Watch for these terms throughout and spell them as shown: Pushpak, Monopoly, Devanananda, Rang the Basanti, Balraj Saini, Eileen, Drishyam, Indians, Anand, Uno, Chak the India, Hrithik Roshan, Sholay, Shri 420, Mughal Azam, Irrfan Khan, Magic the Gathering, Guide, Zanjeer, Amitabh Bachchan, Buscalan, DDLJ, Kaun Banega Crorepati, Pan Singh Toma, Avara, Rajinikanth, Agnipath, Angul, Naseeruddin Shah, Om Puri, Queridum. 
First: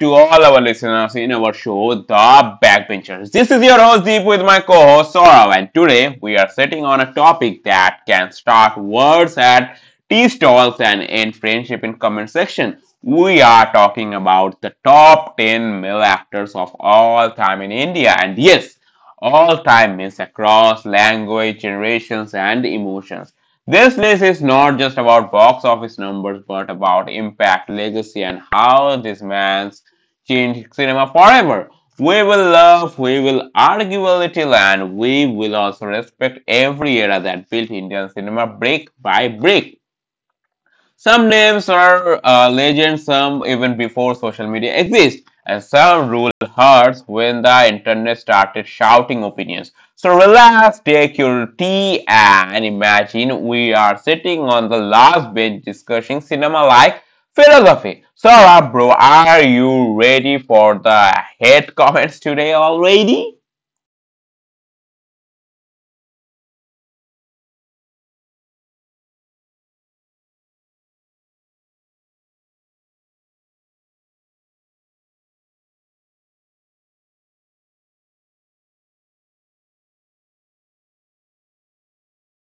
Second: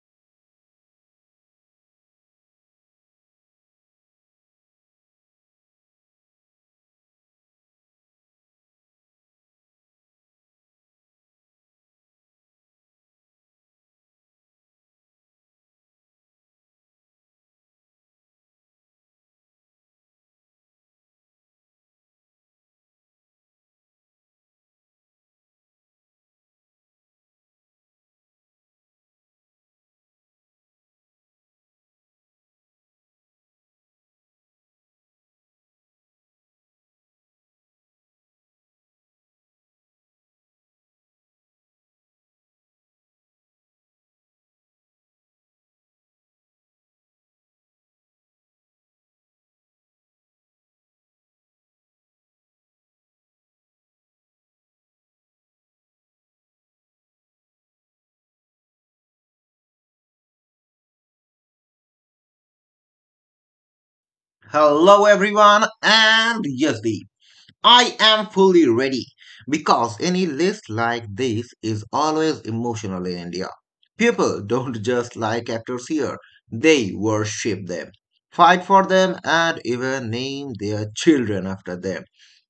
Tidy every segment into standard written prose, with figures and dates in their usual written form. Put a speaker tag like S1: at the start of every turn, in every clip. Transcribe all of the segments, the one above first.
S1: to all our listeners in our show, The Backbenchers. This is your host Deep with my co-host Saurav, and today we are sitting on a topic that can start wars at tea stalls and end friendship in comment section. We are talking about the top 10 male actors of all time in India, and yes, all time means across language, generations, and emotions. This list is not just about box office numbers, but about impact, legacy, and how this man's changed cinema forever. We will love, we will argue a little, and we will also respect every era that built Indian cinema brick by brick. Some names are legends, some even before social media exists, and some ruled hearts when the internet started shouting opinions. So relax, take your tea, and imagine we are sitting on the last bench discussing cinema like philosophy. So, bro, are you ready for the hate comments today already?
S2: Hello everyone and yes Deep. I am fully ready because any list like this is always emotional in India. People don't just like actors here, they worship them, fight for them and even name their children after them.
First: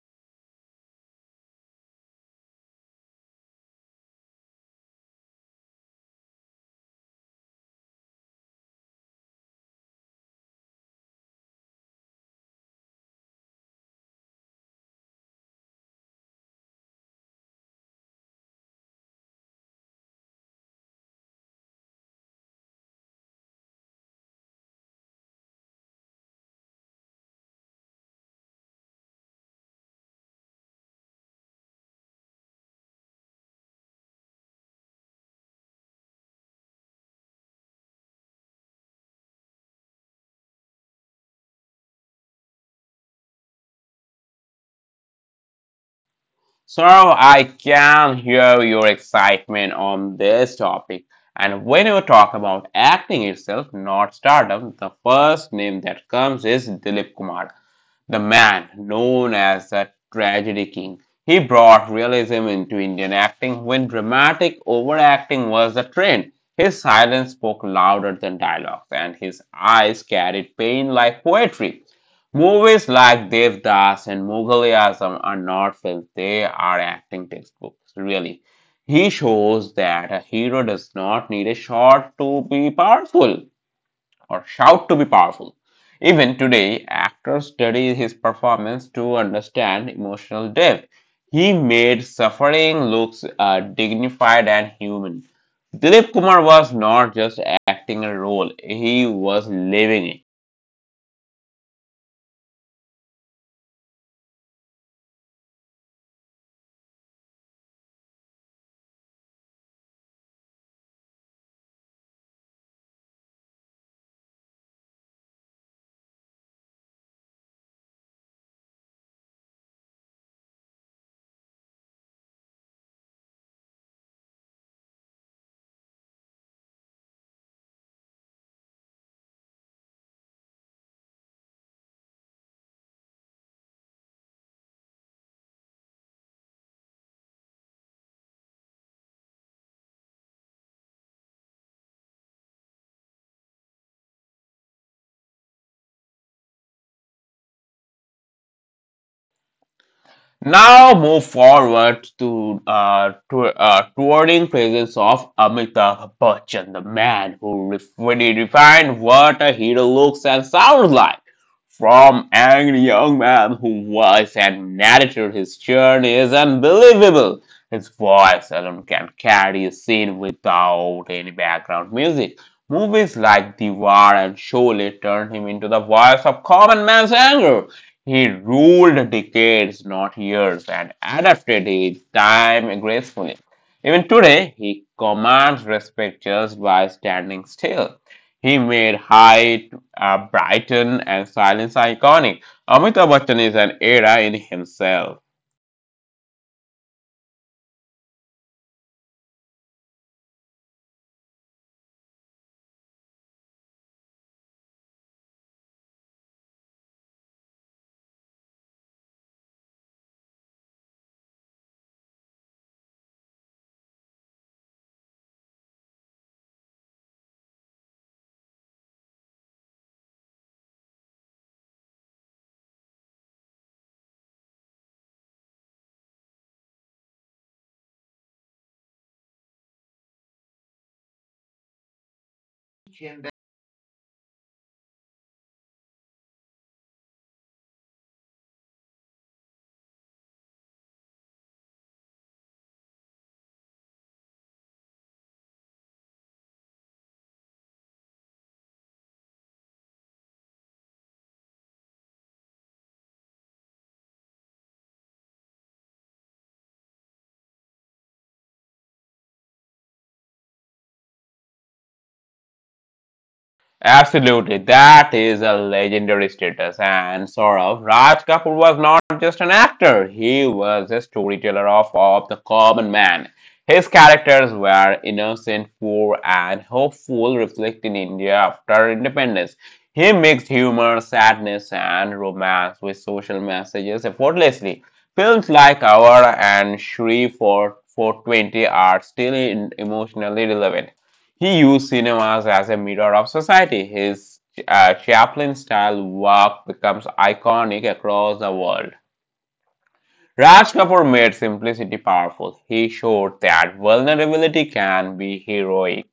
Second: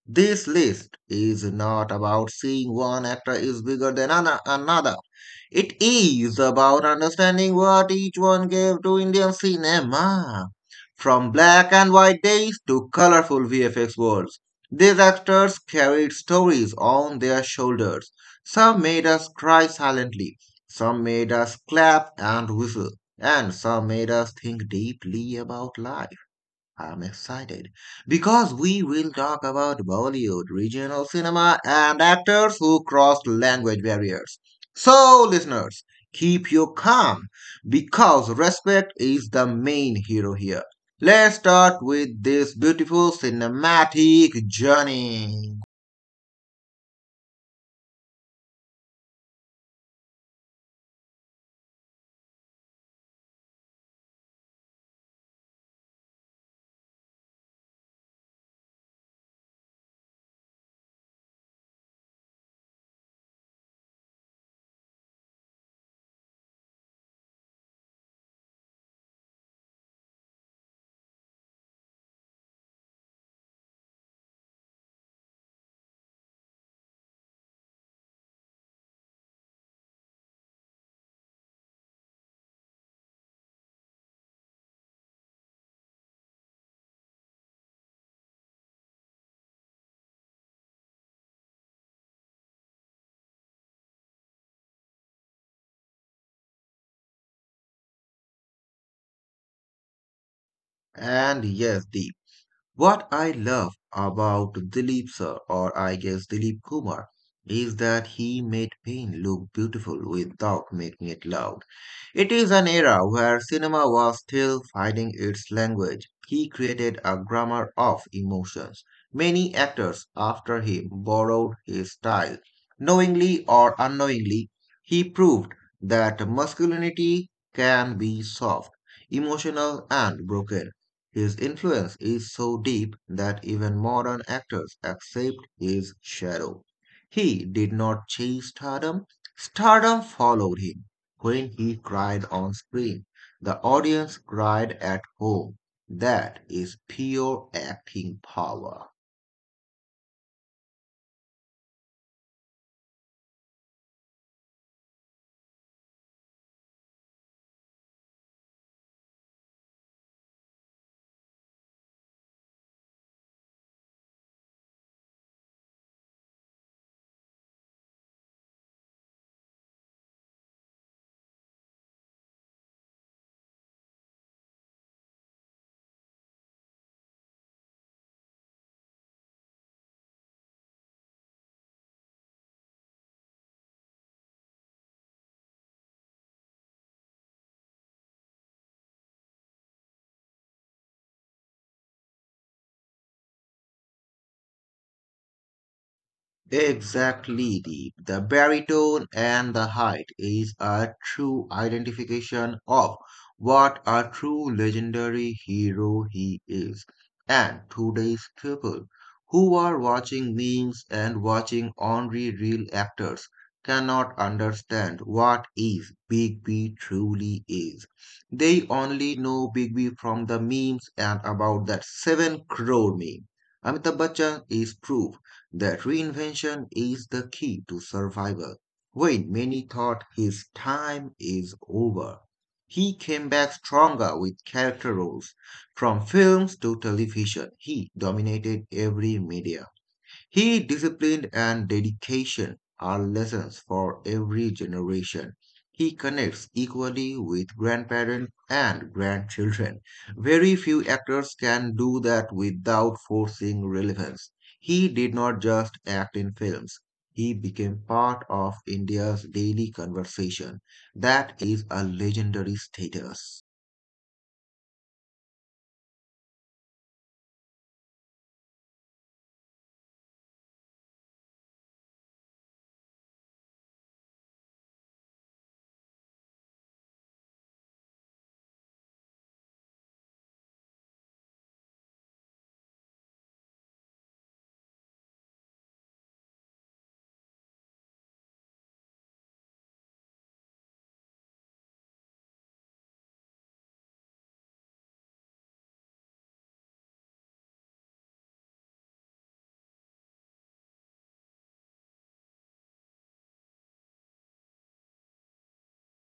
S2: This list is not about seeing one actor is bigger than another. It is about understanding what each one gave to Indian cinema. From black and white days to colorful VFX worlds, these actors carried stories on their shoulders. Some made us cry silently, some made us clap and whistle, and some made us think deeply about life. I'm excited because we will talk about Bollywood, regional cinema, and actors who crossed language barriers. So, listeners, keep you calm because respect is the main hero here. Let's start with this beautiful cinematic journey.
S1: So I can hear your excitement on this topic. And when you talk about acting itself, not stardom, the first name that comes is Dilip Kumar. The man known as the Tragedy King, he brought realism into Indian acting when dramatic overacting was the trend. His silence spoke louder than dialogues, and his eyes carried pain like poetry. Movies like Devdas and Mughal Azam are not films, they are acting textbooks, really. He shows that a hero does not need a shot to be powerful or shout to be powerful. Even today, actors study his performance to understand emotional depth. He made suffering look dignified and human. Dilip Kumar was not just acting a role, he was living it.
S2: And yes, Deep. What I love about Dilip sir, or I guess Dilip Kumar, is that he made pain look beautiful without making it loud. It is an era where cinema was still finding its language. He created a grammar of emotions. Many actors after him borrowed his style. Knowingly or unknowingly, he proved that masculinity can be soft, emotional, and broken. His influence is so deep that even modern actors accept his shadow. He did not chase stardom, stardom followed him. When he cried on screen, the audience cried at home. That is pure acting power.
S1: Now move forward to touring presence of Amitabh Bachchan, the man who really defined what a hero looks and sounds like. From angry young man who was and narrated his journey is unbelievable. His voice alone can carry a scene without any background music. Movies like Diwar and Sholay turned him into the voice of common man's anger, he ruled decades, not years, and adapted his time gracefully. Even today, he commands respect just by standing still. He made height brighten and silence iconic. Amitabh Bachchan is an era in himself.
S2: Exactly, Deep. The baritone and the height is a true identification of what a true legendary hero he is. And today's people who are watching memes and watching only real actors cannot understand what is Big B truly is. They only know Big B from the memes and about that 7 crore meme. Amitabh Bachchan is proof that reinvention is the key to survival. When many thought his time is over, he came back stronger with character roles. From films to television, he dominated every media. He discipline and dedication are lessons for every generation. He connects equally with grandparents and grandchildren. Very few actors can do that without forcing relevance. He did not just act in films. He became part of India's daily conversation. That is a legendary status.
S1: Absolutely, that is a legendary status. And sort of, Raj Kapoor was not just an actor; he was a storyteller of the common man. His characters were innocent, poor, and hopeful, reflecting India after independence. He mixed humor, sadness, and romance with social messages effortlessly. Films like Our and Shri for 20 are still emotionally relevant. He used cinemas as a mirror of society. His Chaplin style work becomes iconic across the world. Raj Kapoor made simplicity powerful. He showed that vulnerability can be heroic.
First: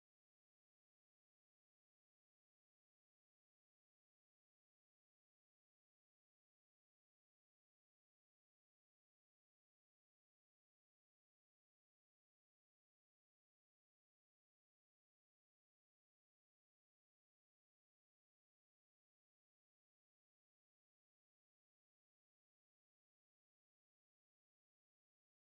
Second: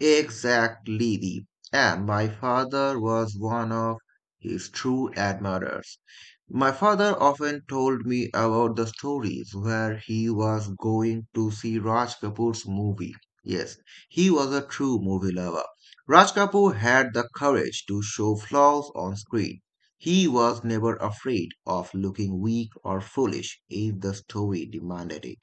S2: Exactly, Deep. And my father was one of his true admirers. My father often told me about the stories where he was going to see Raj Kapoor's movie. Yes, he was a true movie lover. Raj Kapoor had the courage to show flaws on screen. He was never afraid of looking weak or foolish if the story demanded it.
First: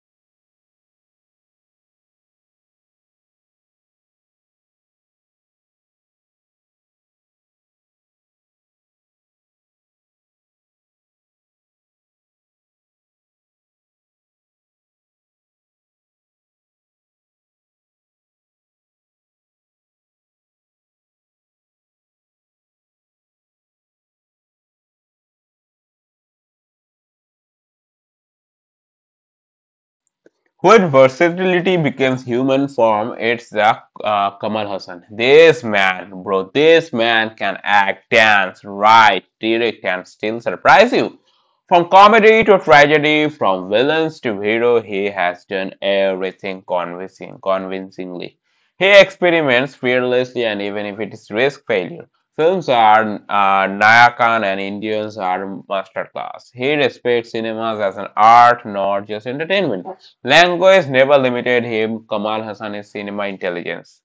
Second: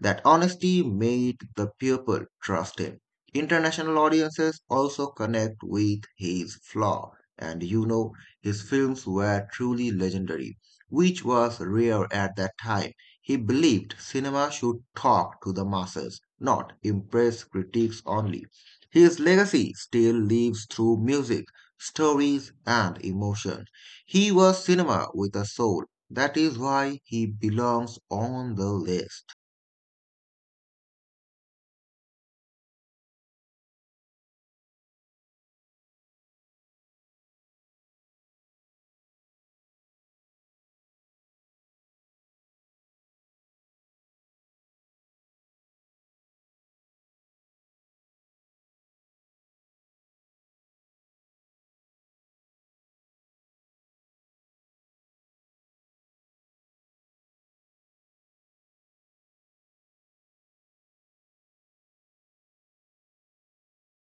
S2: That honesty made the people trust him. International audiences also connect with his flaw, and his films were truly legendary, which was rare at that time. He believed cinema should talk to the masses, not impress critics only. His legacy still lives through music, stories, and emotion. He was cinema with a soul. That is why he belongs on the list.
S1: When versatility becomes human form? It's the Kamal Hassan. This man, bro, this man can act, dance, write, direct, and still surprise you. From comedy to tragedy, from villains to hero, he has done everything convincingly. He experiments fearlessly, and even if it is risk failure, films are Naya Khan and Indians are masterclass. He respects cinemas as an art, not just entertainment. Language never limited him, Kamal Hassan's cinema intelligence.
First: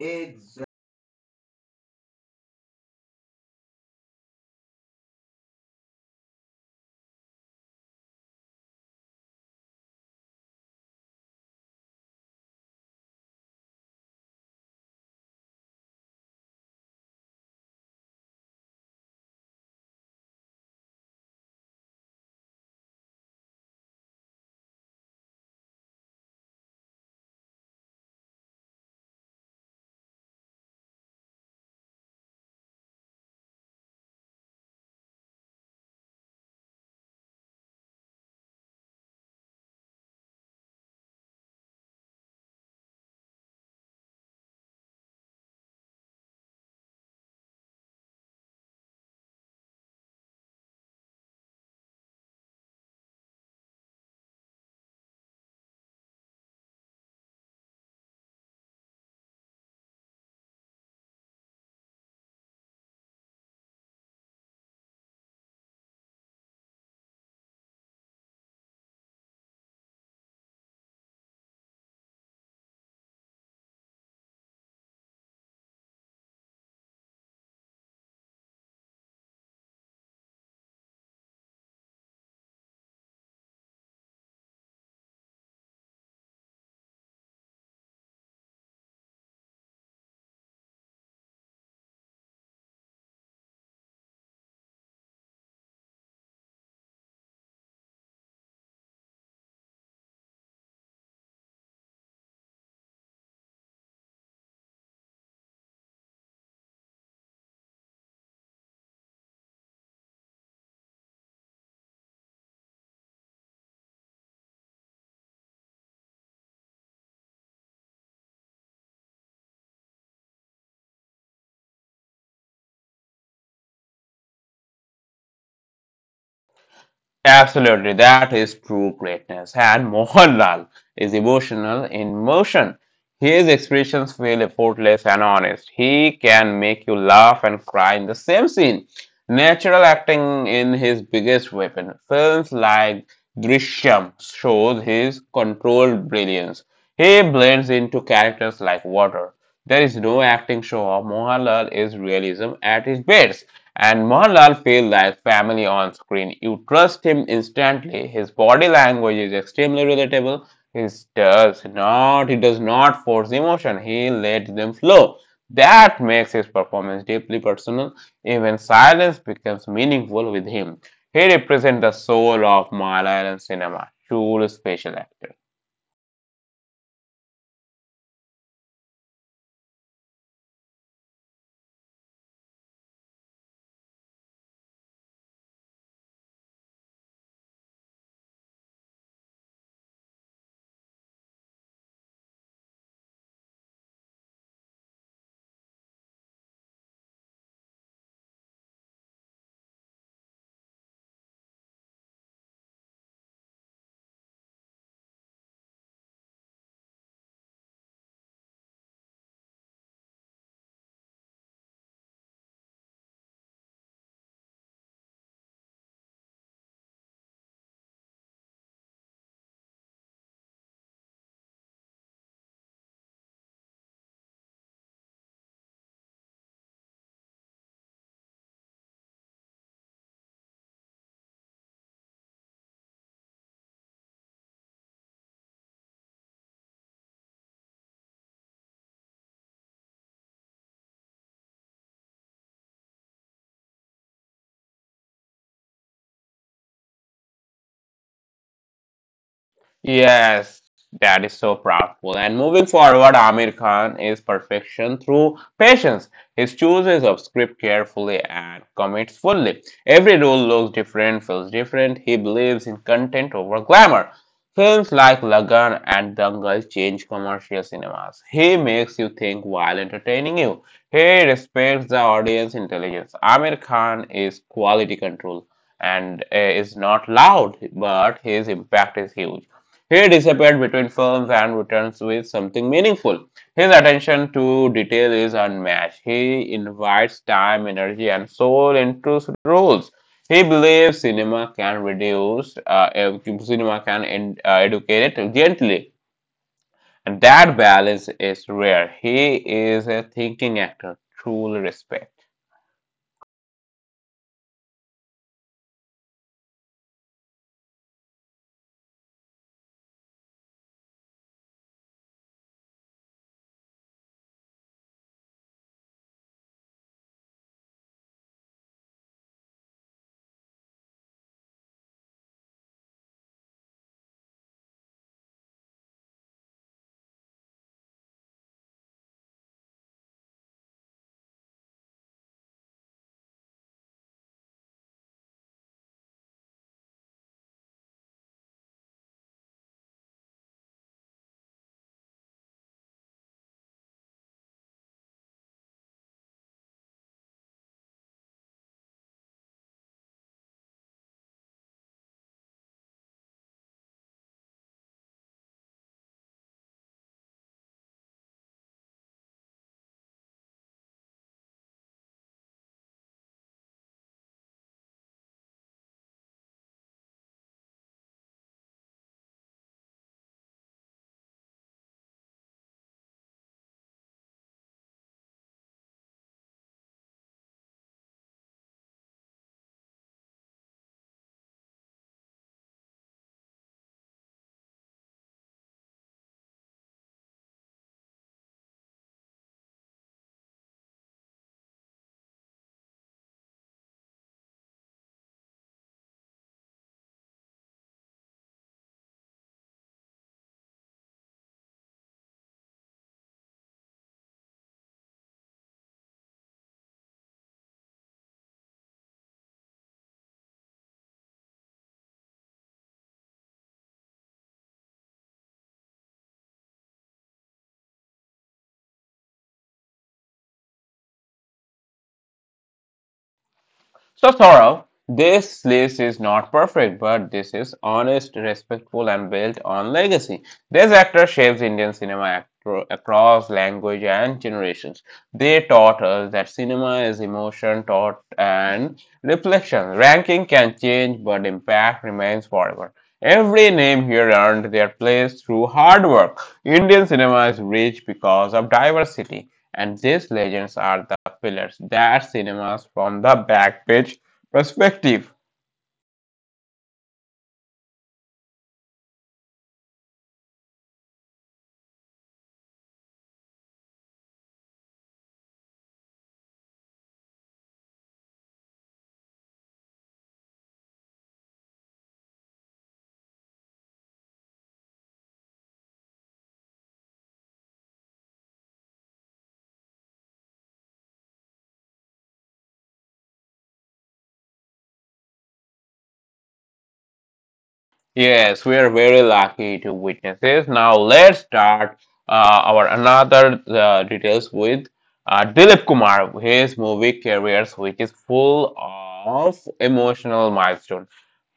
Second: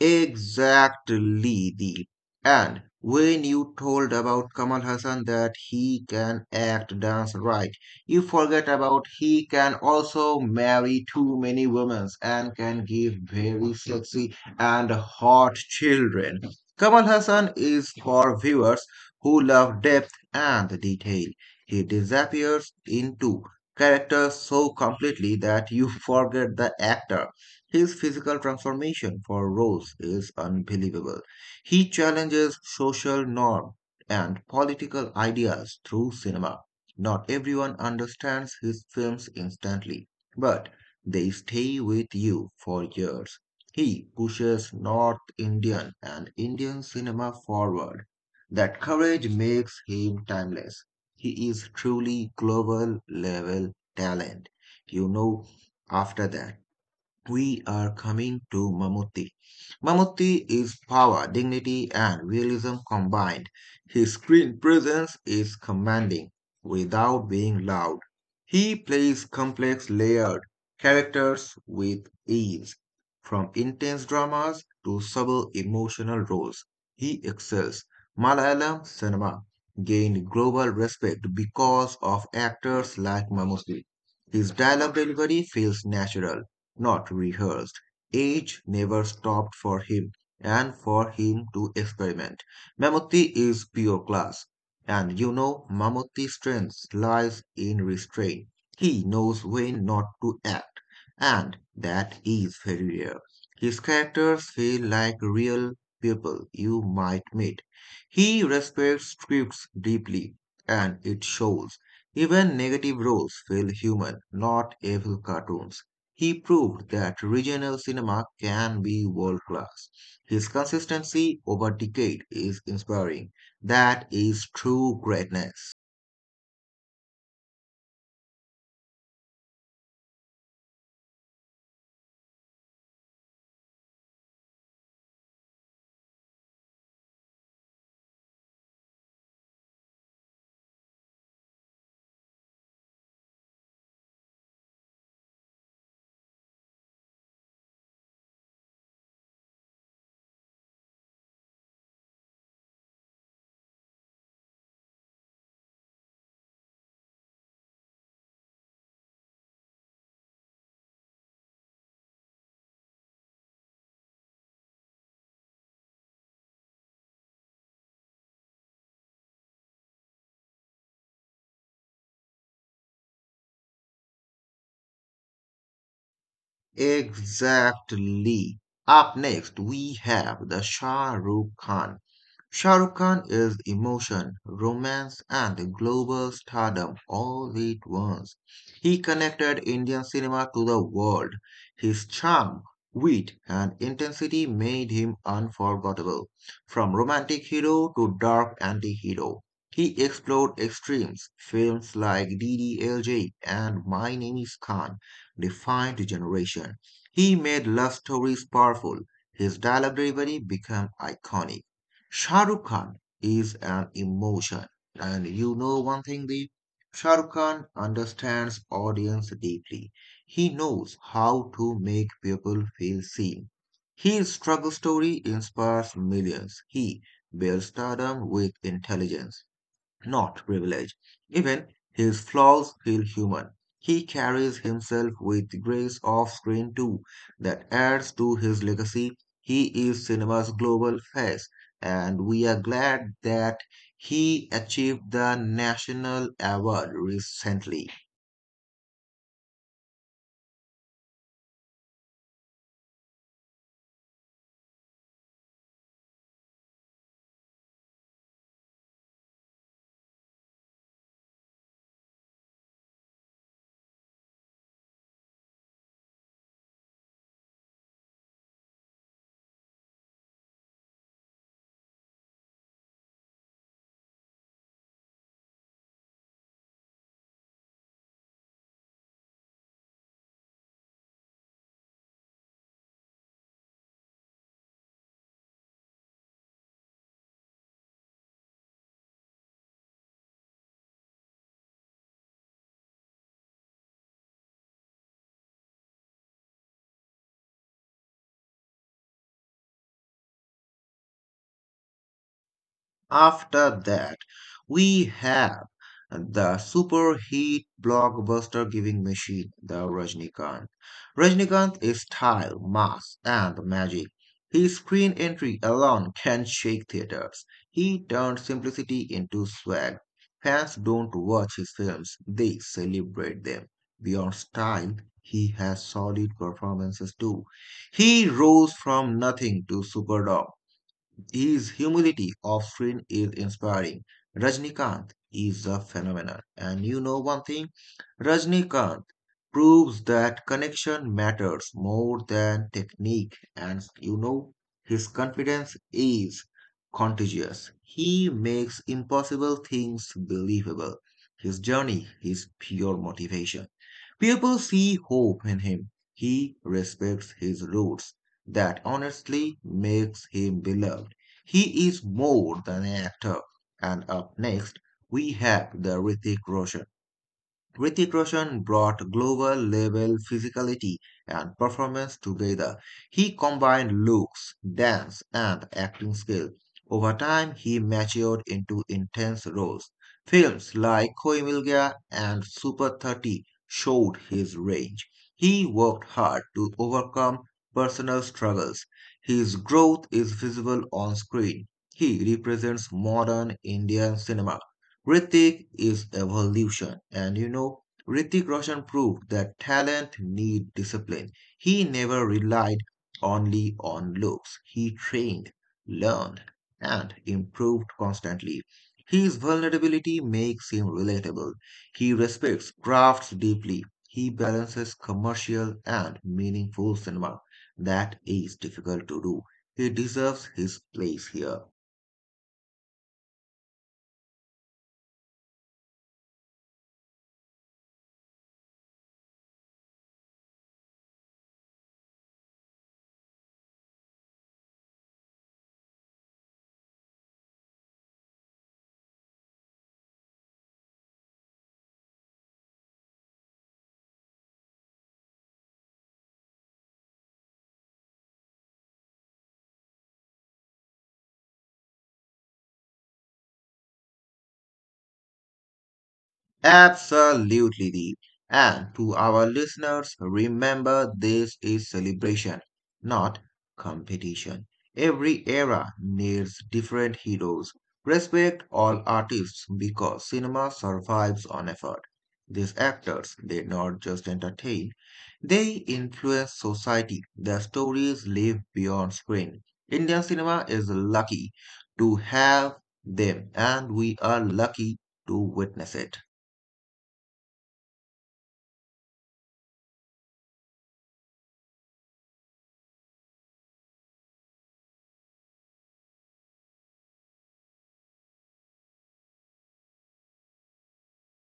S2: Exactly, Deep. And when you told about Kamal Hassan that he can act, dance, right, you forget about he can also marry too many women and can give very sexy and hot children. Kamal Hassan is for viewers who love depth and detail. He disappears into characters so completely that you forget the actor. His physical transformation for Rose is unbelievable. He challenges social norms and political ideas through cinema. Not everyone understands his films instantly, but they stay with you for years. He pushes North Indian and Indian cinema forward. That courage makes him timeless. He is truly global level talent. You know, After that we are coming to Mammootty. Mammootty is power, dignity, and realism combined. His screen presence is commanding without being loud. He plays complex, layered characters with ease, from intense dramas to subtle emotional roles. He excels. Malayalam cinema gained global respect because of actors like Mammootty. His dialogue delivery feels natural not rehearsed. Age never stopped for him and for him to experiment. Mammootty is pure class. And Mammootty's strength lies in restraint. He knows when not to act, and that is very rare. His characters feel like real people you might meet. He respects scripts deeply, and it shows. Even negative roles feel human, not evil cartoons. He proved that regional cinema can be world class. His consistency over decade is inspiring. That is true greatness.
S1: Absolutely, that is true greatness. And Mohanlal is emotional in motion. His expressions feel effortless and honest. He can make you laugh and cry in the same scene. Natural acting in his biggest weapon. Films like Drishyam shows his controlled brilliance. He blends into characters like water. There is no acting show off. Mohanlal is realism at his best. And Mohanlal feels like family on screen. You trust him instantly. His body language is extremely relatable. He he does not force emotion. He lets them flow. That makes his performance deeply personal. Even silence becomes meaningful with him. He represents the soul of Malayalam cinema, true special actor.
S2: Exactly. Up next, we have the Shah Rukh Khan. Shah Rukh Khan is emotion, romance, and global stardom all at once. He connected Indian cinema to the world. His charm, wit, and intensity made him unforgettable. From romantic hero to dark anti-hero, he explored extremes. Films like DDLJ and My Name is Khan defined generation. He made love stories powerful. His dialogue delivery became iconic. Shah Rukh Khan is an emotion. And you know one thing, the Shah Rukh Khan understands audience deeply. He knows how to make people feel seen. His struggle story inspires millions. He builds stardom with intelligence not privilege. Even his flaws feel human. He carries himself with grace off screen too, that adds to his legacy. He is cinema's global face, and we are glad that he achieved the national award recently.
S1: Yes, that is so powerful. And moving forward, Amir Khan is perfection through patience. He chooses of script carefully and commits fully. Every role looks different, feels different. He believes in content over glamour. Films like Lagan and Dangal change commercial cinemas. He makes you think while entertaining you. He respects the audience intelligence. Amir Khan is quality control and is not loud, but his impact is huge. He disappeared between films and returns with something meaningful. His attention to detail is unmatched. He invites time, energy, and soul into roles. He believes cinema can reduce, ev- cinema can en- educate it gently. And that balance is rare. He is a thinking actor, truly respect.
S2: After that, we have the super heat blockbuster giving machine, the Rajnikant. Rajnikant is style, mass, and magic. His screen entry alone can shake theaters. He turned simplicity into swag. Fans don't watch his films, they celebrate them. Beyond style, he has solid performances too. He rose from nothing to superdog. His humility of Frin is inspiring. Rajnikant is a phenomenon. And you know one thing? Rajnikant proves that connection matters more than technique. And his confidence is contagious. He makes impossible things believable. His journey is pure motivation. People see hope in him. He respects his roots. That honestly makes him beloved. He is more than an actor. And up next, we have the Hrithik Roshan. Hrithik Roshan brought global level physicality and performance together. He combined looks, dance, and acting skill. Over time, he matured into intense roles. Films like Koi Mil Gaya and Super 30 showed his range. He worked hard to overcome personal struggles. His growth is visible on screen. He represents modern Indian cinema Ritik is evolution. And Ritik Roshan proved that talent need discipline. He never relied only on looks. He trained, learned, and improved constantly. His vulnerability makes him relatable. He respects crafts deeply. He balances commercial and meaningful cinema. That is difficult to do. He deserves his place here.
S1: So, Sorrow, this list is not perfect, but this is honest, respectful, and built on legacy. This actor shapes Indian cinema across language and generations. They taught us that cinema is emotion, thought, and reflection. Ranking can change, but impact remains forever. Every name here earned their place through hard work. Indian cinema is rich because of diversity and these legends are the pillars that cinemas from the backstage perspective.
S2: Absolutely, Deep. And to our listeners, remember this is celebration, not competition. Every era needs different heroes. Respect all artists because cinema survives on effort. These actors, they not just entertain, they influence society. Their stories live beyond screen. Indian cinema is lucky to have them, and we are lucky to witness it.
S1: Yes, we are very lucky to witness this. Now let's start our another details with Dilip Kumar, his movie careers, which is full of emotional milestone.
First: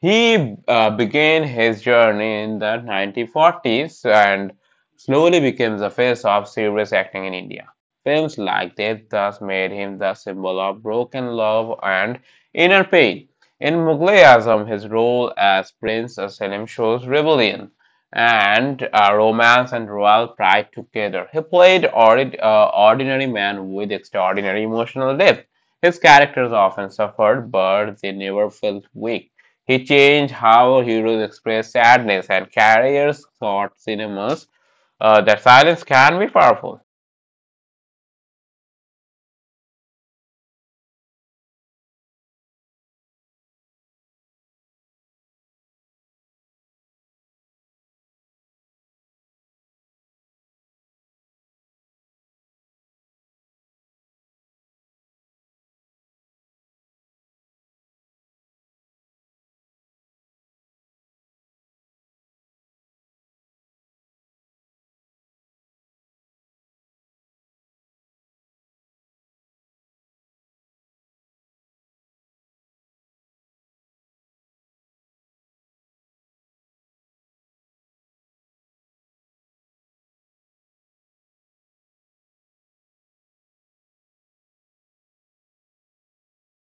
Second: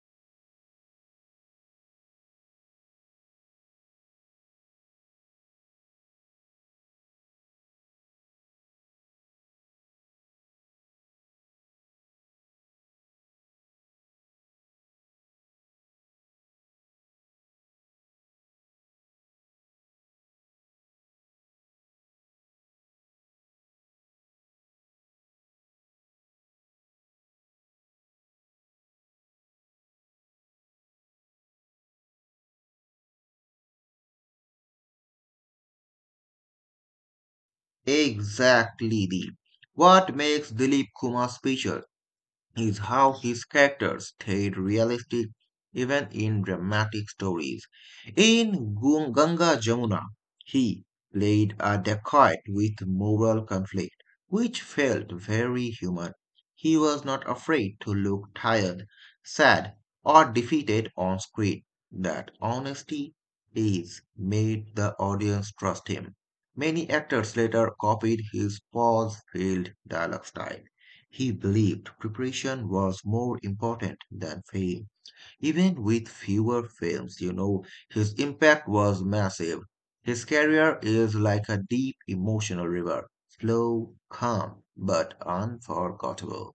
S1: He began his journey in the 1940s and slowly became the face of serious acting in India. Films like this thus made him the symbol of broken love and inner pain. In Mughal Azam, his role as Prince Salem shows rebellion and romance and royal pride together. He played ordinary man with extraordinary emotional depth. His characters often suffered, but they never felt weak. He changed how heroes express sadness and carriers thought cinemas that silence can be powerful.
S2: Exactly, Deep. What makes Dilip Kumar special? Is how his characters stayed realistic even in dramatic stories. In Ganga Jamuna, he played a dacoit with moral conflict, which felt very human. He was not afraid to look tired, sad, or defeated on screen. That honesty is made the audience trust him. Many actors later copied his pause-filled dialogue style. He believed preparation was more important than fame. Even with fewer films, his impact was massive. His career is like a deep emotional river, slow, calm, but unforgettable.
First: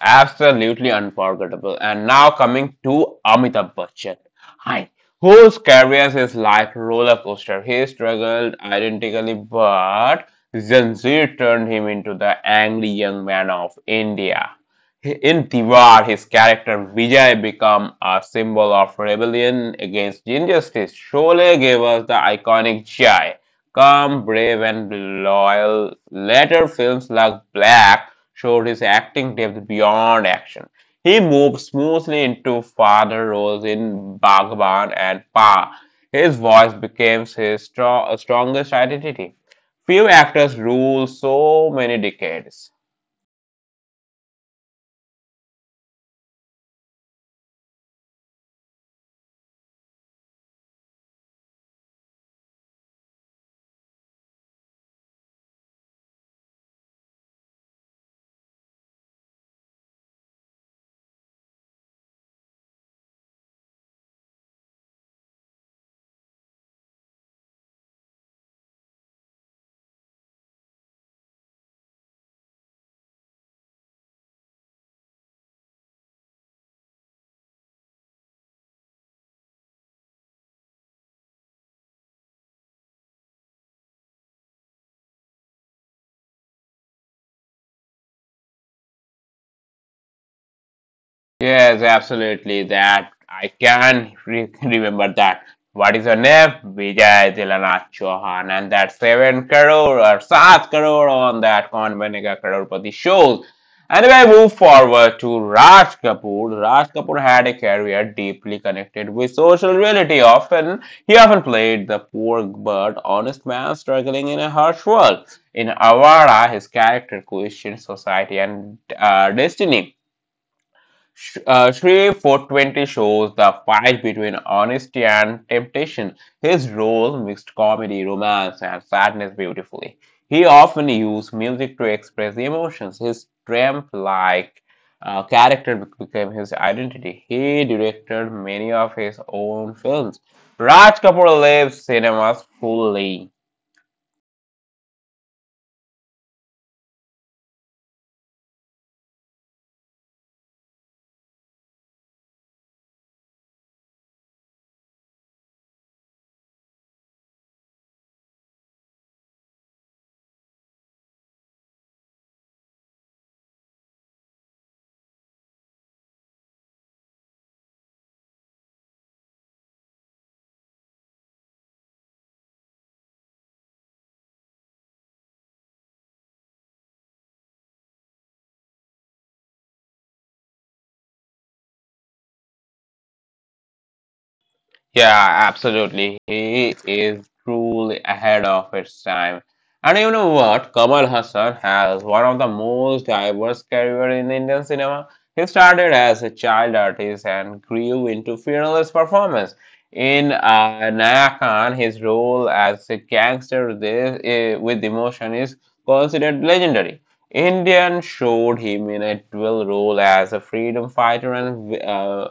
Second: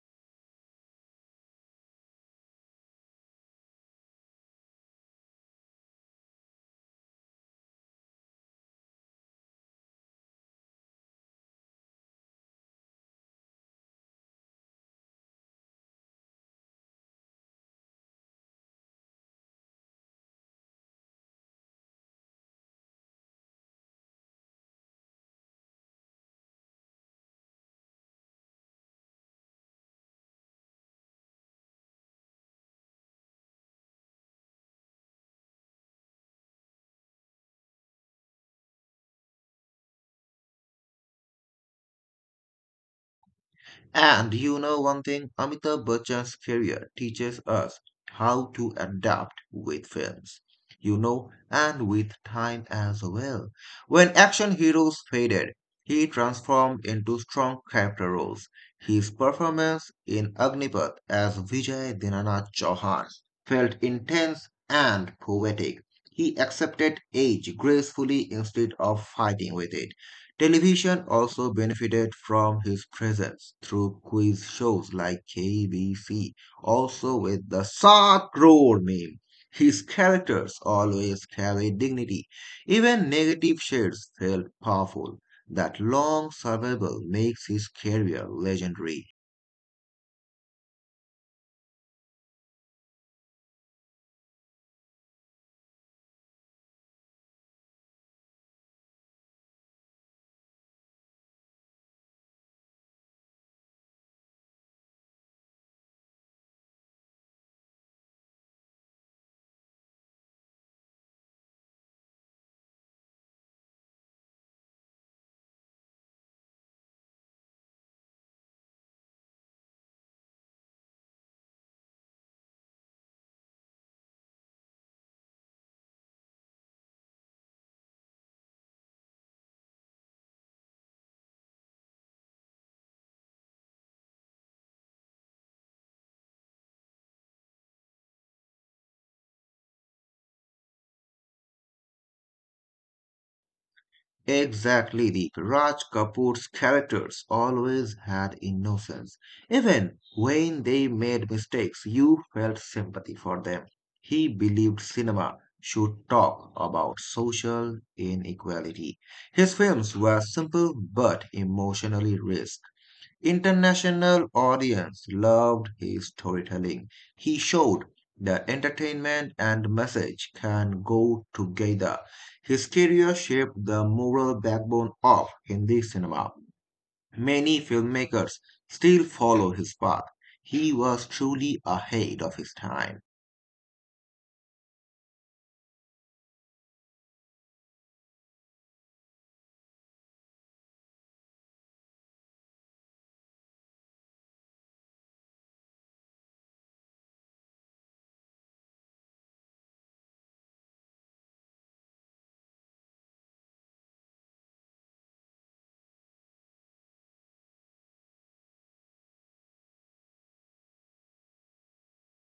S1: Absolutely unforgettable. And now coming to Amitabh Bachchan. Hi. Whose career is like roller coaster. He struggled identically, but Zanjeer turned him into the angry young man of India. In Tiwar, his character Vijay became a symbol of rebellion against injustice. Sholay gave us the iconic Jai, calm, brave, and loyal, later films like Black showed his acting depth beyond action. He moved smoothly into father roles in Bhagwan and Pa. His voice became his strongest identity. Few actors rule so many decades.
S2: And you know one thing, Amitabh Bachchan's career teaches us how to adapt with films, and with time as well. When action heroes faded, he transformed into strong character roles. His performance in Agnipath as Vijay Dinanath Chauhan felt intense and poetic. He accepted age gracefully instead of fighting with it. Television also benefited from his presence through quiz shows like KBC, also with the Sat Crore meme. His characters always carried dignity. Even negative shades felt powerful. That long survival makes his career legendary.
S1: Yes, absolutely. That I can remember that. What is her name? Vijay Dilanath Chauhan, and that 7 crore or 7 crore on that Kaun Banega Crorepati shows. And we move forward to Raj Kapoor. Raj Kapoor had a career deeply connected with social reality. He often played the poor but honest man struggling in a harsh world. In Avara, his character questioned society and destiny. Shri 420 shows the fight between honesty and temptation. His role mixed comedy, romance, and sadness beautifully. He often used music to express emotions. His tramp-like character became his identity. He directed many of his own films. Raj Kapoor lives cinemas fully.
S2: Exactly, Deep. Raj Kapoor's characters always had innocence. Even when they made mistakes, you felt sympathy for them. He believed cinema should talk about social inequality. His films were simple but emotionally rich. International audience loved his storytelling. He showed that entertainment and message can go together. His career shaped the moral backbone of Hindi cinema. Many filmmakers still follow his path. He was truly ahead of his time.
S1: Yeah, absolutely. He is truly ahead of its time. And you know what? Kamal Hassan has one of the most diverse career in Indian cinema. He started as a child artist and grew into fearless performance. In Naya Khan, his role as a gangster there, with emotion is considered legendary. Indian showed him in a dual role as a freedom fighter and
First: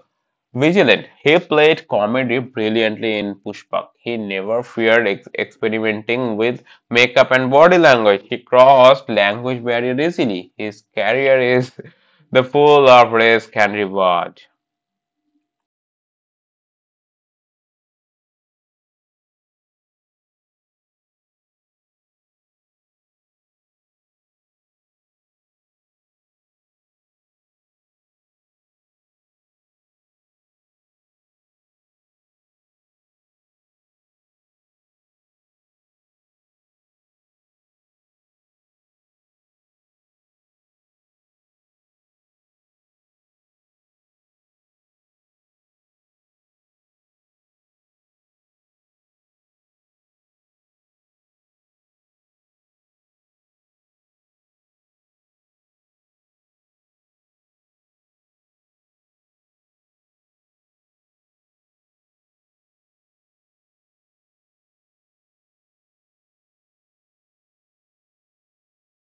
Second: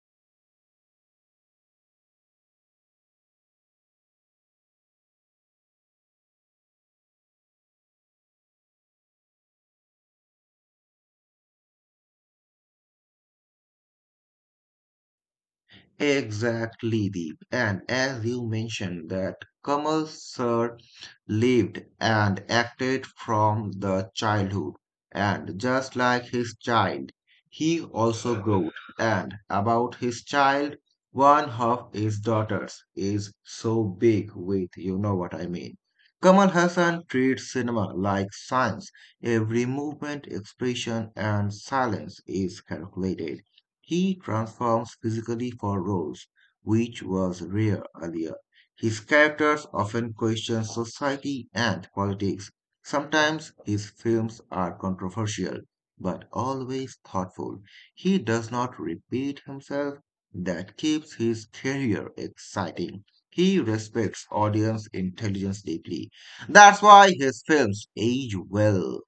S1: Vigilant. He played comedy brilliantly in Pushpak. He never feared experimenting with makeup and body language. He crossed language barrier easily. His career is the full of risk and reward.
S2: Exactly, Deep. And as you mentioned, that Kamal Sir lived and acted from the childhood, and just like his child, he also grew. And about his child, one of his daughters is so big with, you know what I mean. Kamal Hassan treats cinema like science. Every movement, expression, and silence is calculated. He transforms physically for roles, which was rare earlier. His characters often question society and politics. Sometimes his films are controversial, but always thoughtful. He does not repeat himself. That keeps his career exciting. He respects audience intelligence deeply. That's why his films age well.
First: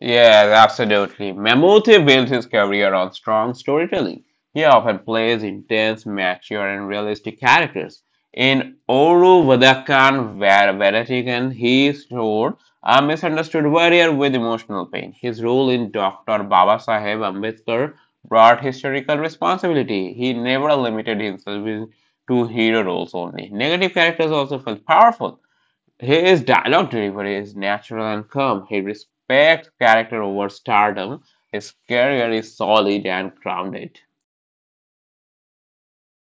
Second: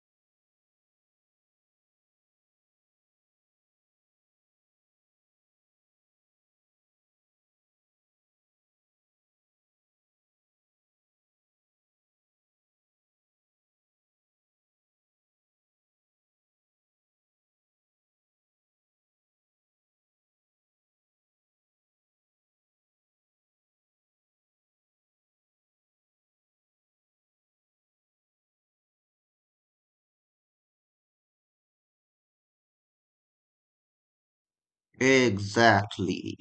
S1: Yes, absolutely. Mammoth built his career on strong storytelling. He often plays intense, mature, and realistic characters. In Oru Vadakkan Varatigan, he showed a misunderstood warrior with emotional pain. His role in Dr. Baba Sahib Ambedkar brought historical responsibility. He never limited himself to hero roles only. Negative characters also felt powerful. His dialogue delivery is natural and calm. He respects character over stardom. His career is solid and grounded.
S2: Exactly.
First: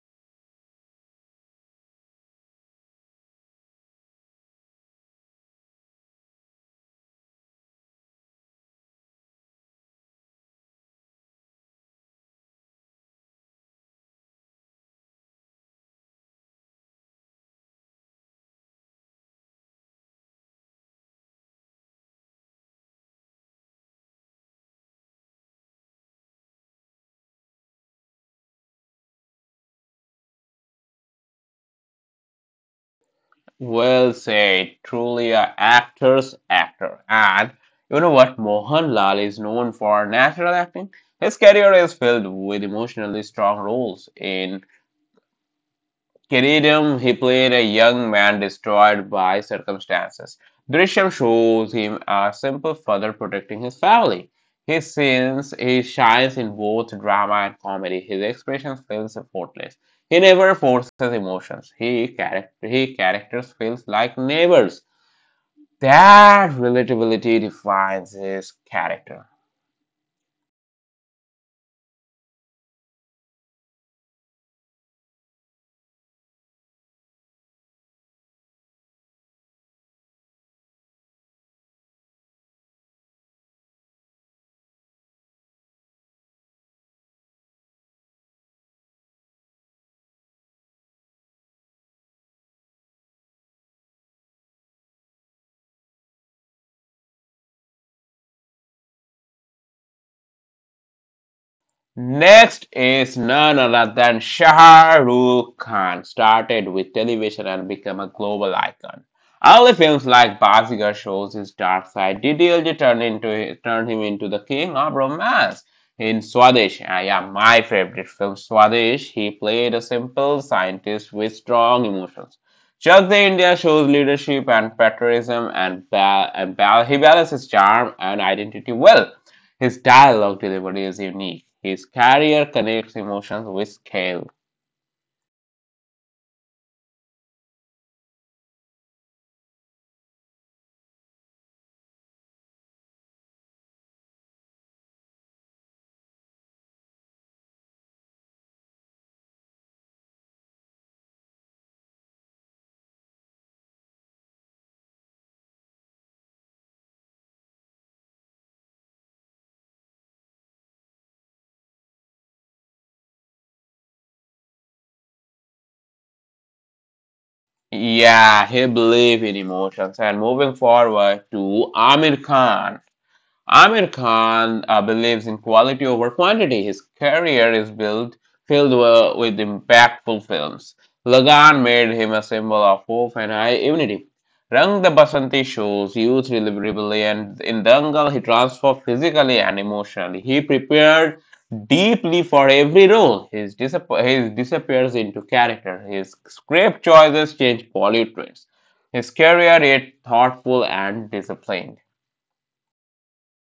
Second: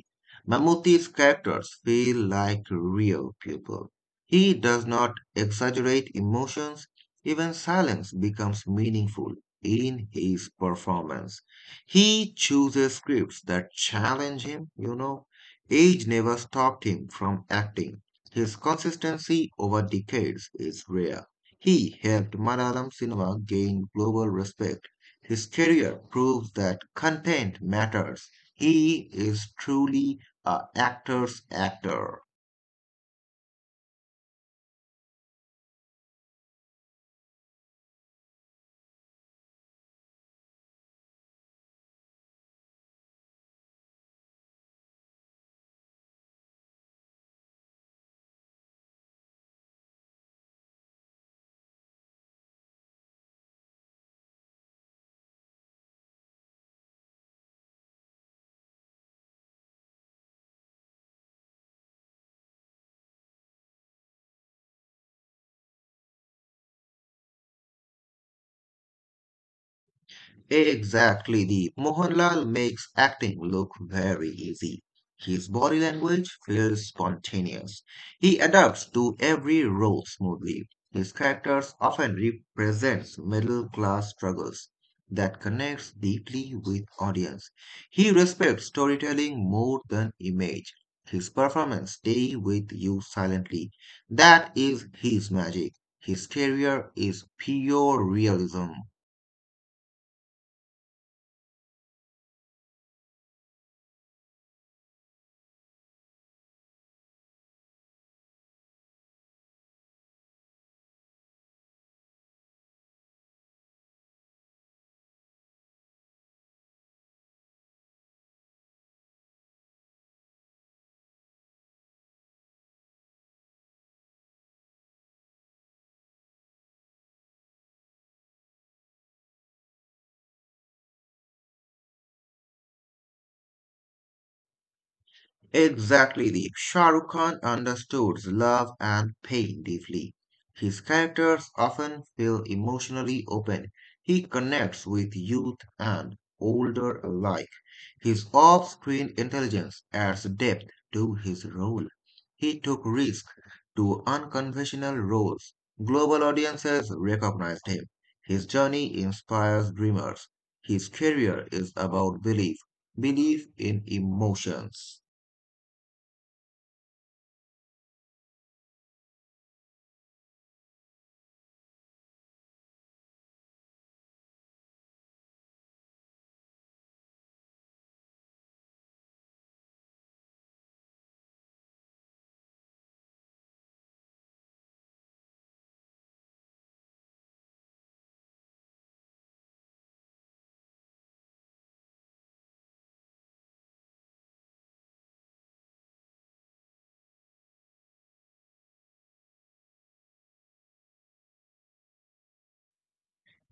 S2: Mammootty's characters feel like real people. He does not exaggerate emotions, even silence becomes meaningful in his performance. He chooses scripts that challenge him. Age never stopped him from acting. His consistency over decades is rare. He helped Malayalam cinema gain global respect. His career proves that content matters, he is truly a actor's actor.
S1: Well said, truly a actor's actor. And you know what? Mohanlal is known for natural acting. His career is filled with emotionally strong roles in Queridum, he played a young man destroyed by circumstances. Drishyam shows him a simple father protecting his family. He shines in both drama and comedy. His expression feels effortless. He never forces emotions. He characters feels like neighbors. That relatability defines his character.
S2: Exactly, the Mohanlal makes acting look very easy. His body language feels spontaneous. He adapts to every role smoothly. His characters often represents middle class struggles that connects deeply with audience. He respects storytelling more than image. His performance stay with you silently. That is his magic. His career is pure realism.
S1: Next is none other than Shah Rukh Khan, started with television and became a global icon. Early films like Bazigar shows his dark side, DDLJ turned him into the king of romance. In Swadesh, ah, yeah, my favorite film, Swadesh, he played a simple scientist with strong emotions. Chak the India shows leadership and patriotism and he balances charm and identity well. His dialogue delivery is unique. His career connects emotions with scale.
S2: Exactly, Deep. Shah Rukh Khan understood love and pain deeply. His characters often feel emotionally open. He connects with youth and older alike. His off-screen intelligence adds depth to his role. He took risks to unconventional roles. Global audiences recognized him. His journey inspires dreamers. His career is about belief, belief in emotions.
S1: Yeah, he believes in emotions. And moving forward to Amir Khan, Amir Khan believes in quality over quantity. His career is built filled wi- with impactful films. Lagan made him a symbol of hope and high unity. Rang the Basanti shows youth rebellion. In Dangal, he transformed physically and emotionally. He prepared deeply for every role. His disappears into character. His script choices change Bollywood trends. His career is thoughtful and disciplined.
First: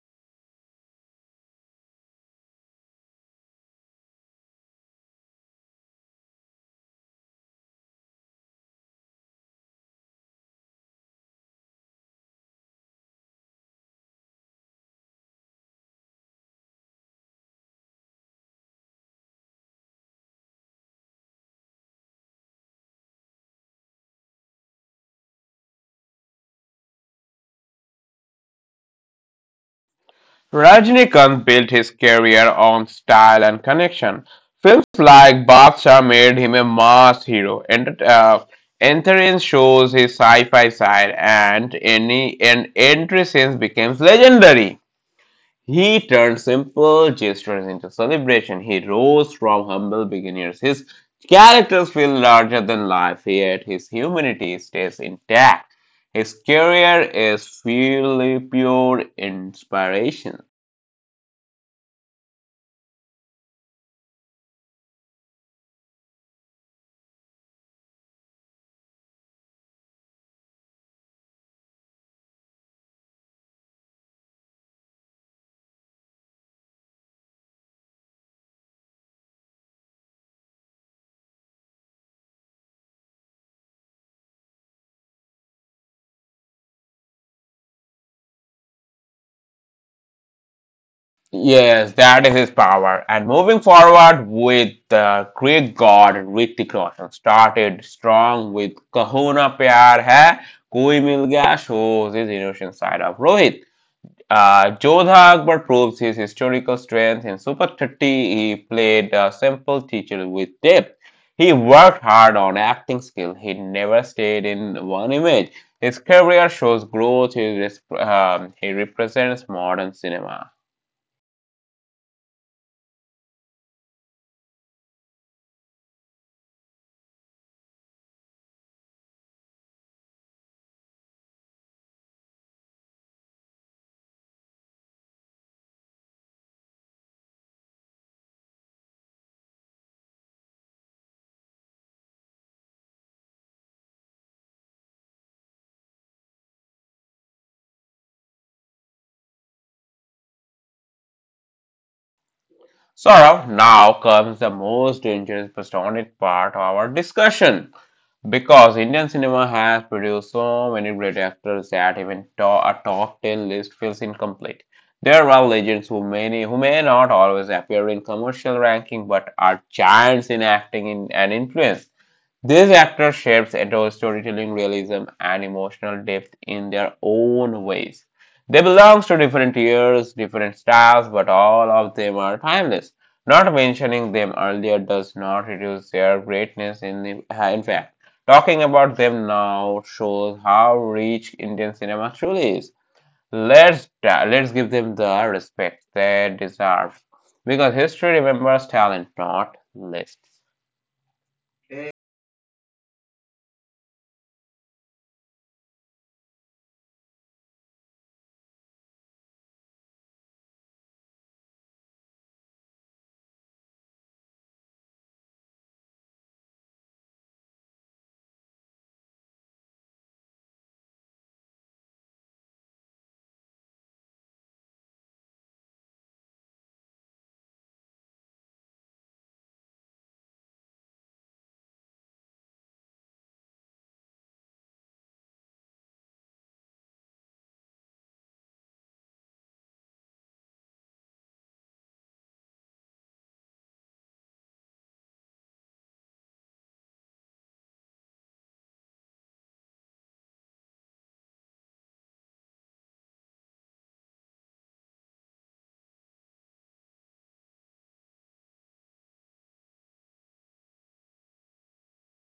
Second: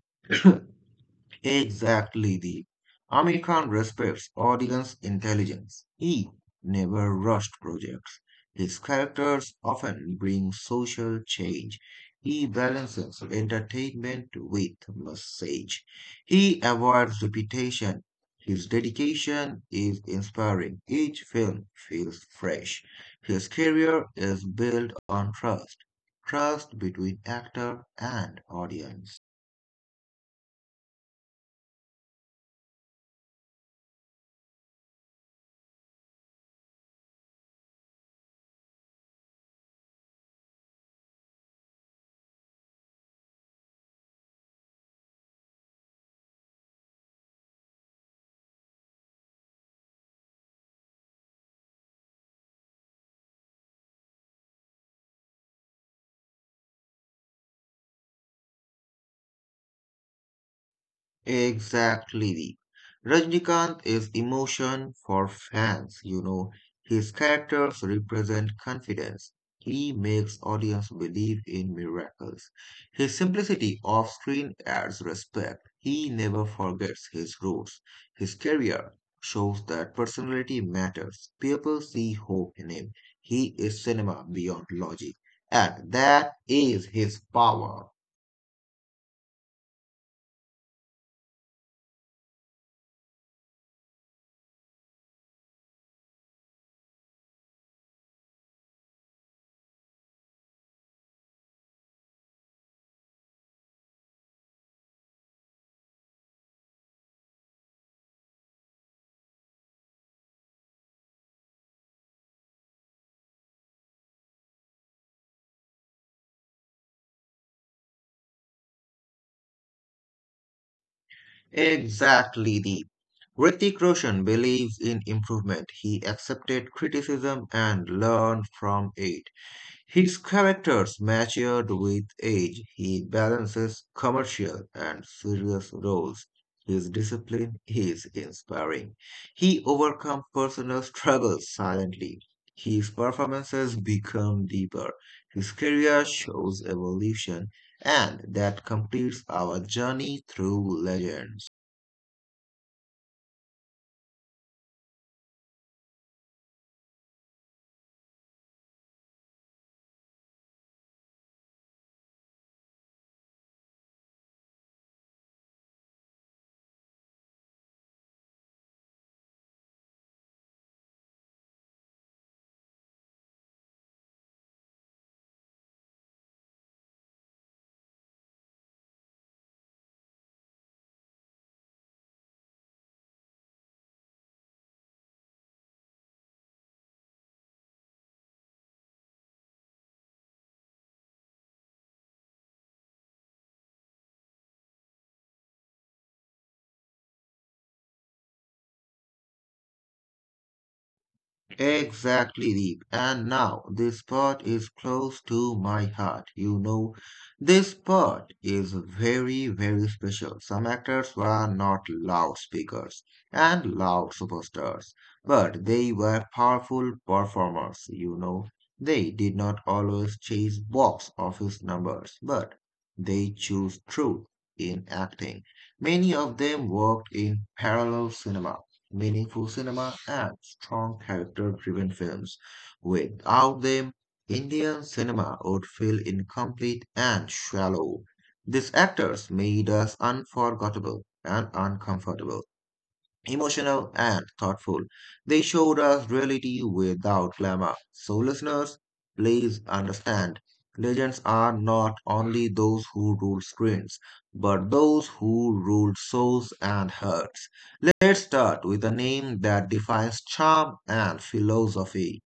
S2: Exactly, the American respects audience intelligence. He never rushed projects. His characters often bring social change. He balances entertainment with message. He avoids repetition. His dedication is inspiring. Each film feels fresh. His career is built on trust, trust between actor and audience.
S1: Rajnikant built his career on style and connection. Films like Badshah made him a mass hero. Entrance shows his sci-fi side, and Entrance becomes legendary. He turned simple gestures into celebration. He rose from humble beginnings. His characters feel larger than life, yet his humanity stays intact. His career is pure inspiration.
S2: Exactly. Rajnikant is emotion for fans. His characters represent confidence. He makes audience believe in miracles. His simplicity off screen adds respect. He never forgets his roots. His career shows that personality matters. People see hope in him. He is cinema beyond logic. And that is his power.
S1: Yes, that is his power. And moving forward with the Greek god Hrithik Roshan started strong with Kahuna Pyar Hai, Koi Mil Gaya shows his innocent side of Rohit. Jodha Akbar proves his historical strength. In Super 30, he played a simple teacher with depth. He worked hard on acting skill. He never stayed in one image. His career shows growth. He represents modern cinema.
S2: Exactly, the Hrithik Roshan believes in improvement. He accepted criticism and learned from it. His characters matured with age. He balances commercial and serious roles. His discipline is inspiring. He overcomes personal struggles silently. His performances become deeper. His career shows evolution, and that completes our journey through legends.
S1: Saurav, now comes the most dangerous postonic part of our discussion because Indian cinema has produced so many great actors that even a top 10 list feels incomplete. There are legends who many who may not always appear in commercial ranking but are giants in acting in, and influence. These actors shapes adore storytelling realism and emotional depth in their own ways. They belong to different years, different styles, but all of them are timeless. Not mentioning them earlier does not reduce their greatness in, in fact. Talking about them now shows how rich Indian cinema truly is. Let's, let's give them the respect they deserve. Because history remembers talent, not lists.
S2: Exactly, Deep. And now this part is close to my heart. You know, this part is very, very special. Some actors were not loudspeakers and loud superstars, but they were powerful performers. You know, they did not always chase box office numbers, but they chose truth in acting. Many of them worked in parallel cinema, meaningful cinema, and strong character driven films. Without them, Indian cinema would feel incomplete and shallow. These actors made us unforgettable and uncomfortable, emotional and thoughtful. They showed us reality without glamour. So, listeners, please understand, legends are not only those who rule screens, but those who rule souls and hearts. Let's start with a name that defines charm and philosophy.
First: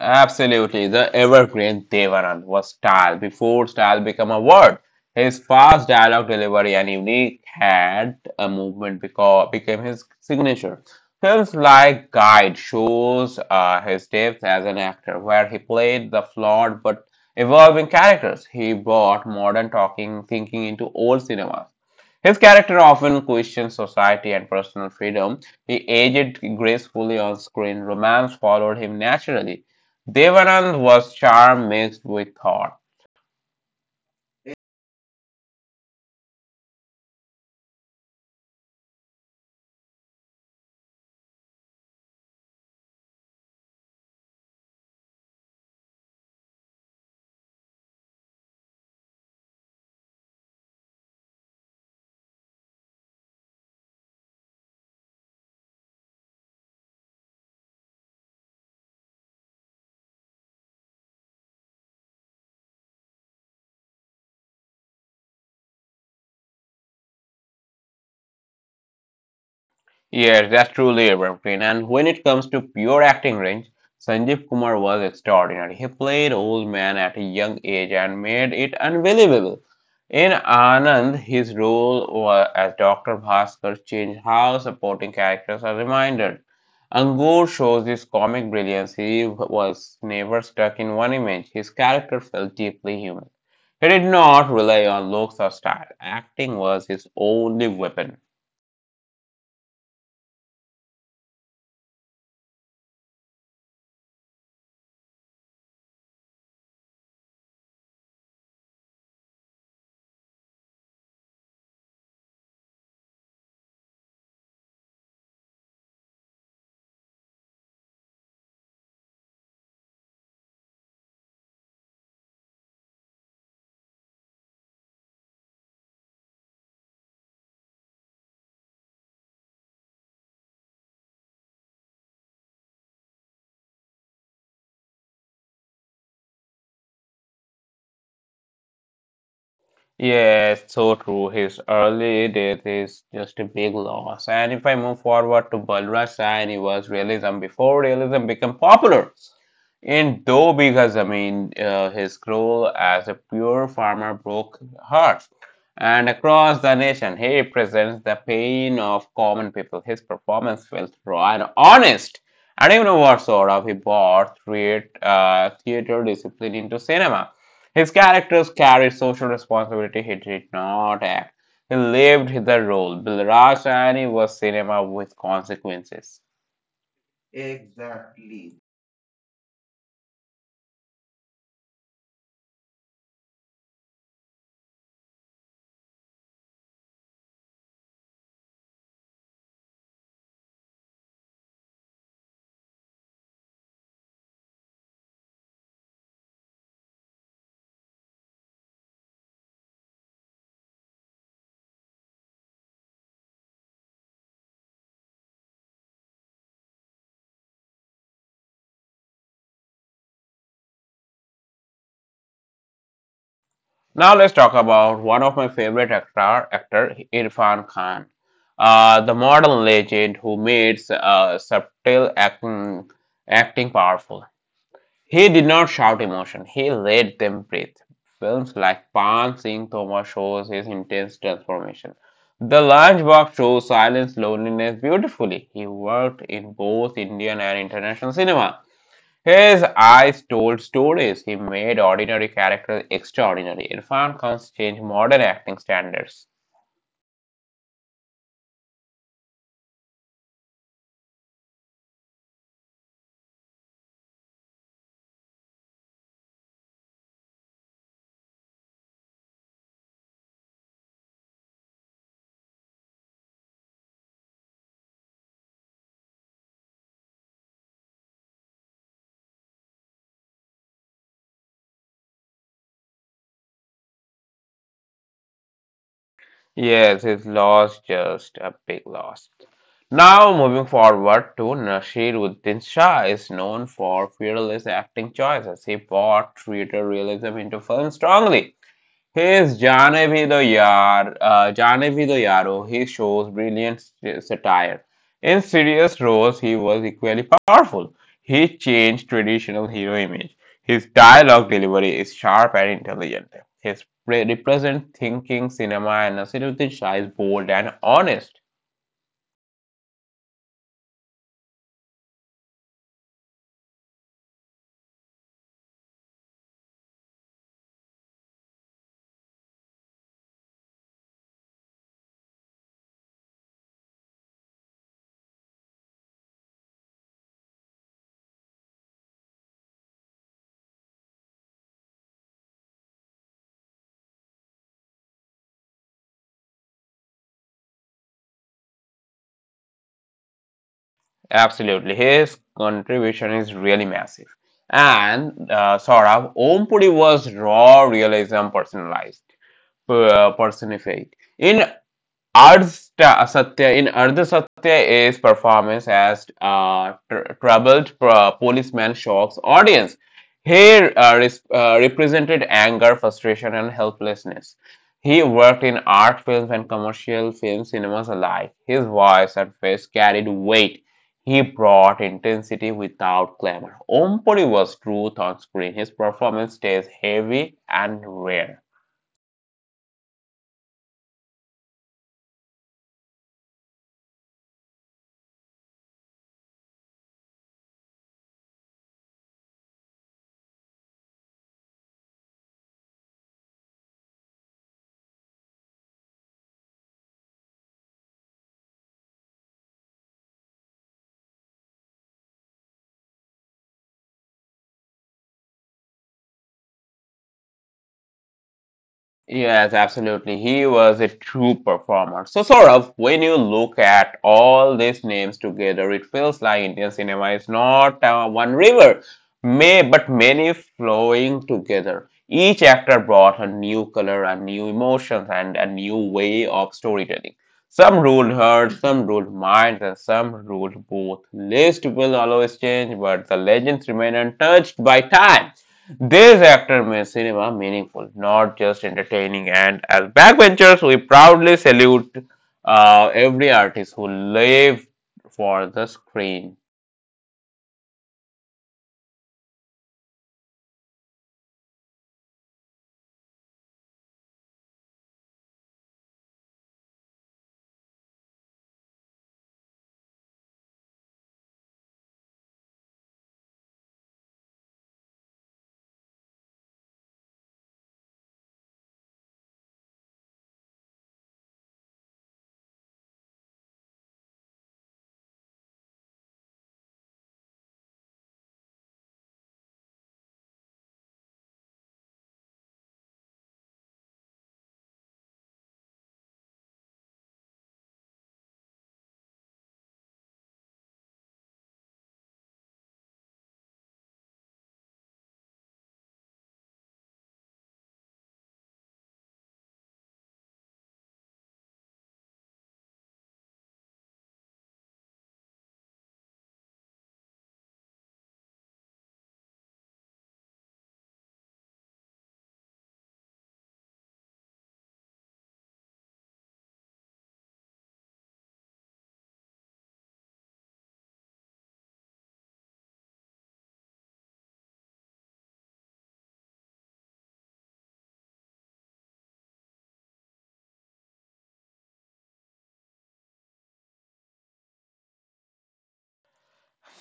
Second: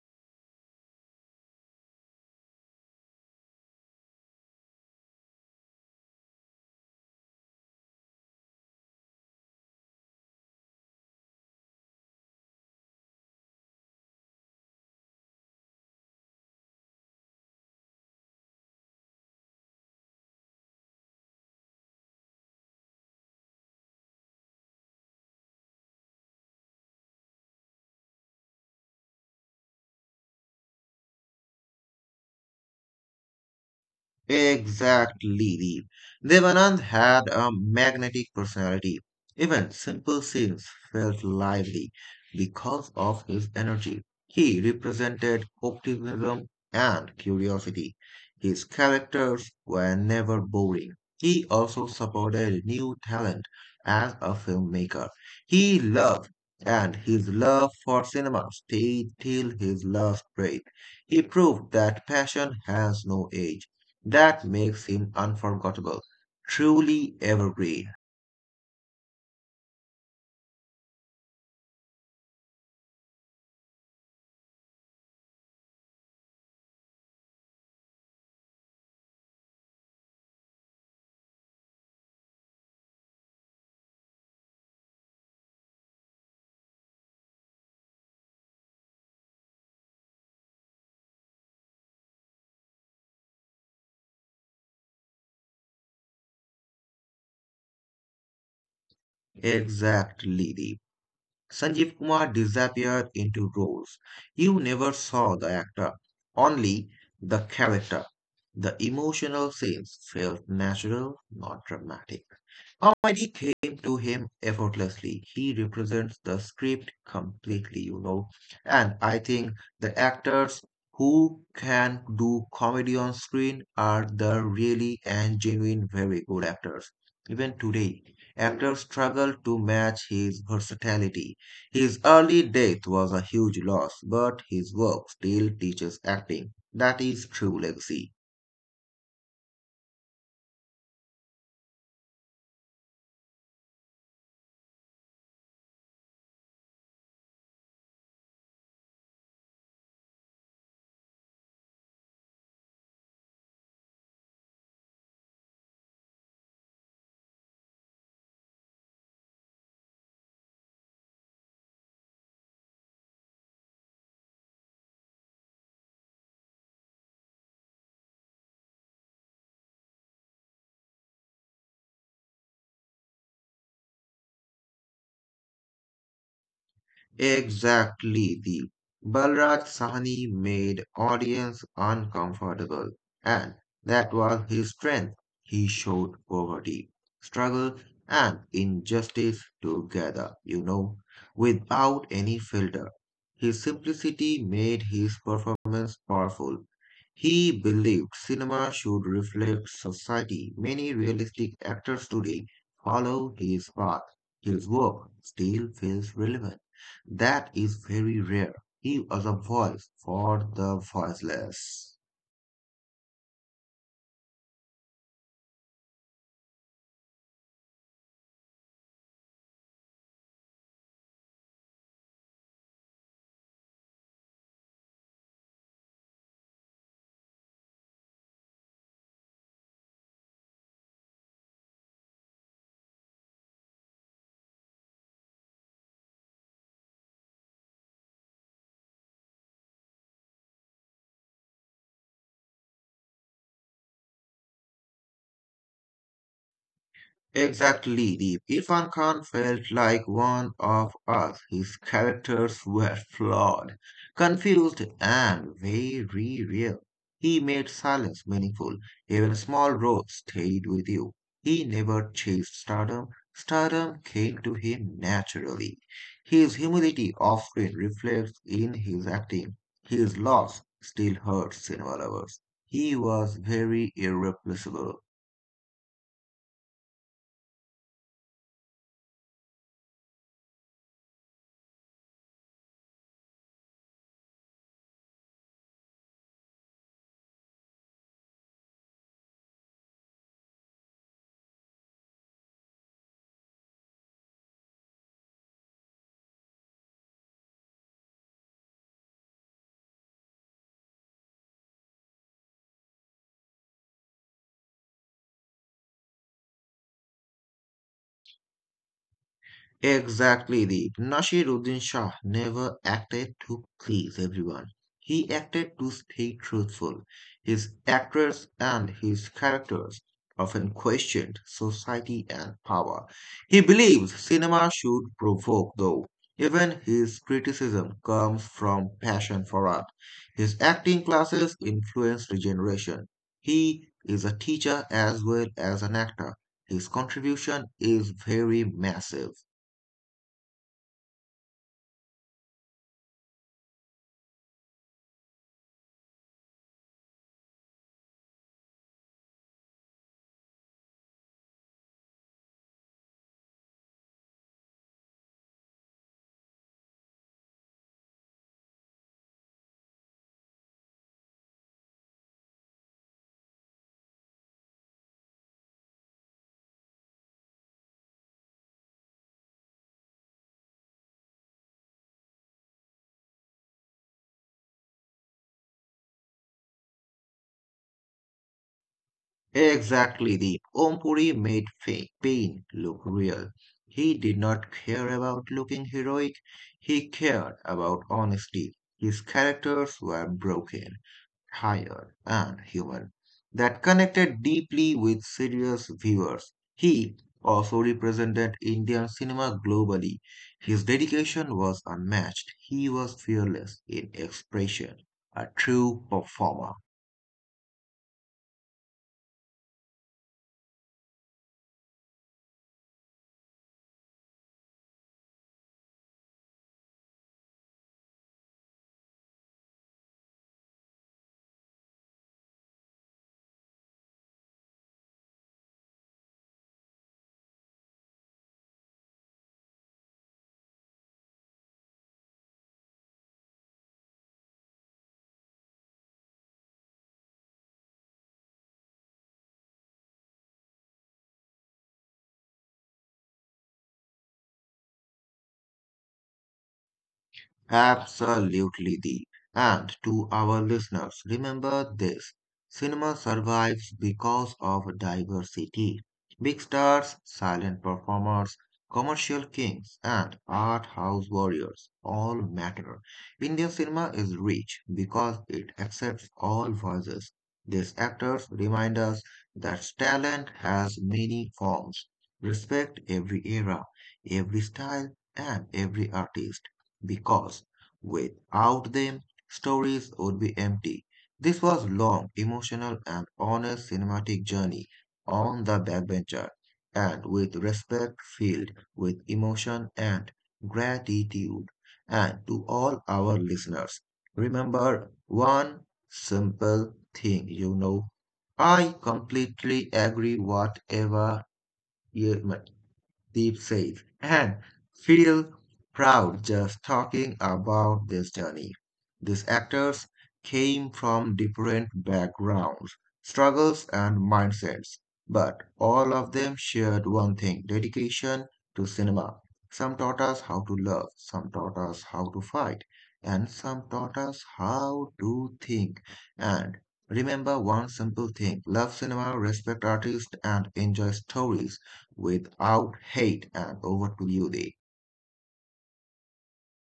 S1: Absolutely, the evergreen Devanan was style before style became a word. His fast dialogue delivery and unique had a movement because became his signature. Films like Guide shows his depth as an actor, where he played the flawed but evolving characters. He brought modern talking thinking into old cinemas. His character often questioned society and personal freedom. He aged gracefully on screen. Romance followed him naturally. Devanand was charm mixed with thought.
S2: Exactly. Devanand had a magnetic personality. Even simple scenes felt lively because of his energy. He represented optimism and curiosity. His characters were never boring. He also supported new talent as a filmmaker. He loved, and his love for cinema stayed till his last breath. He proved that passion has no age, that makes him unforgettable, truly evergreen.
S1: Yes, that's truly a evergreen. And when it comes to pure acting range, Sanjeev Kumar was extraordinary. He played old man at a young age and made it unbelievable. In Anand, his role as Dr. Bhaskar changed how supporting characters are reminded. Angul shows his comic brilliance. He was never stuck in one image. His character felt deeply human. He did not rely on looks or style. Acting was his only weapon.
S2: Exactly. Deep. Sanjeev Kumar disappeared into roles. You never saw the actor, only the character. The emotional scenes felt natural, not dramatic. Comedy came to him effortlessly. He represents the script completely. And I think the actors who can do comedy on screen are the really and genuine very good actors. Even today, actors struggle to match his versatility. His early death was a huge loss, but his work still teaches acting. That is true legacy.
S1: Yes, so true. His early death is just a big loss. And if I move forward to Balraj Saini was realism before realism became popular. In Do Bigha Zameen, his role as a pure farmer broke hearts. And across the nation, he represents the pain of common people. His performance felt raw and honest. And even more sort of, he brought theater discipline into cinema. His characters carried social responsibility; he did not act. He lived the role. Bill Rajani was cinema with consequences.
S2: Exactly, the Balraj Sahni made audience uncomfortable, and that was his strength. He showed poverty, struggle, and injustice together, you know, without any filter. His simplicity made his performance powerful. He believed cinema should reflect society. Many realistic actors today follow his path. His work still feels relevant. That is very rare. He was a voice for the voiceless.
S1: Now let's talk about one of my favorite actor Irfan Khan, the modern legend who made acting powerful. He did not shout emotion, he let them breathe. Films like Pan Singh Toma shows his intense transformation. The Lunchbox shows silence loneliness beautifully. He worked in both Indian and international cinema. His eyes told stories. He made ordinary characters extraordinary. Irfan Khan's changed modern acting standards.
S2: Exactly, Deep. Irfan Khan felt like one of us. His characters were flawed, confused, and very real. He made silence meaningful. Even small roles stayed with you. He never chased stardom. Stardom came to him naturally. His humility often reflects in his acting. His loss still hurts in our lovers. He was very irreplaceable.
S1: Yes, his loss just a big loss. Now, moving forward to Nasiruddin Shah is known for fearless acting choices. He brought theater realism into film strongly. His Jaane Bhi Do Yaaro, he shows brilliant satire. In serious roles, he was equally powerful. He changed traditional hero image. His dialogue delivery is sharp and intelligent. Represent thinking cinema and Nasiruddin Shah is bold and honest.
S2: Exactly, the Nasiruddin Shah never acted to please everyone. He acted to stay truthful. His actors and his characters often questioned society and power. He believes cinema should provoke, though. Even his criticism comes from passion for art. His acting classes influenced the generation. He is a teacher as well as an actor. His contribution is very massive.
S1: Absolutely, his contribution is really massive. And Saurabh, Om Puri was raw realism personified. In in Ardha Satya is performance as policeman shocks audience. Here Represented anger, frustration, and helplessness. He worked in art films and commercial film cinemas alike. His voice and face carried weight. He brought intensity without clamor. Om Puri was truth on screen. His performance stays heavy and rare.
S2: Exactly, the Ompuri made pain look real. He did not care about looking heroic, he cared about honesty. His characters were broken, tired, and human. That connected deeply with serious viewers. He also represented Indian cinema globally. His dedication was unmatched. He was fearless in expression, a true performer.
S1: Yes, absolutely. He was a true performer. So, Saurabh, when you look at all these names together, it feels like Indian cinema is not one river, may but many flowing together. Each actor brought a new color, a new emotions, and a new way of storytelling. Some ruled hearts, some ruled minds, and some ruled both. List will always change, but the legends remain untouched by time. These actors made cinema meaningful, not just entertaining. And as backbenchers, we proudly salute every artist who lived for the screen.
S2: Absolutely, Deep. And to our listeners, remember this, cinema survives because of diversity. Big stars, silent performers, commercial kings, and art house warriors all matter. Indian cinema is rich because it accepts all voices. These actors remind us that talent has many forms. Respect every era, every style, and every artist, because without them, stories would be empty. This was long, emotional, and honest cinematic journey on the backbencher, and with respect filled with emotion and gratitude. And to all our listeners, remember one simple thing, you know. I completely agree whatever you deep safe, and feel proud just talking about this journey. These actors came from different backgrounds, struggles, and mindsets, but all of them shared one thing, dedication to cinema. Some taught us how to love, some taught us how to fight, and some taught us how to think. And remember one simple thing, love cinema, respect artists, and enjoy stories without hate. And over to you, Dave.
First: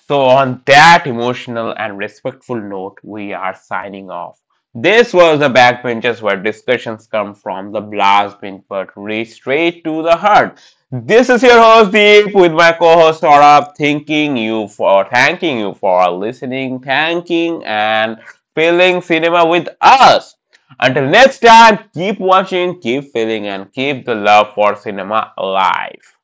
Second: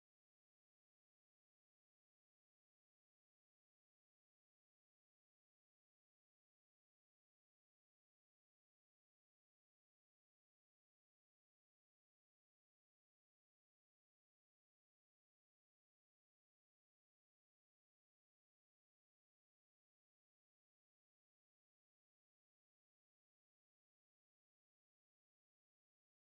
S1: So, on that emotional and respectful note, we are signing off. This was the backbenchers where discussions come from the blast bin but reach straight to the heart. This is your host Deep with my co-host Saurabh. Thanking you for listening, thanking and filling cinema with us. Until next time, keep watching, keep feeling, and keep the love for cinema alive.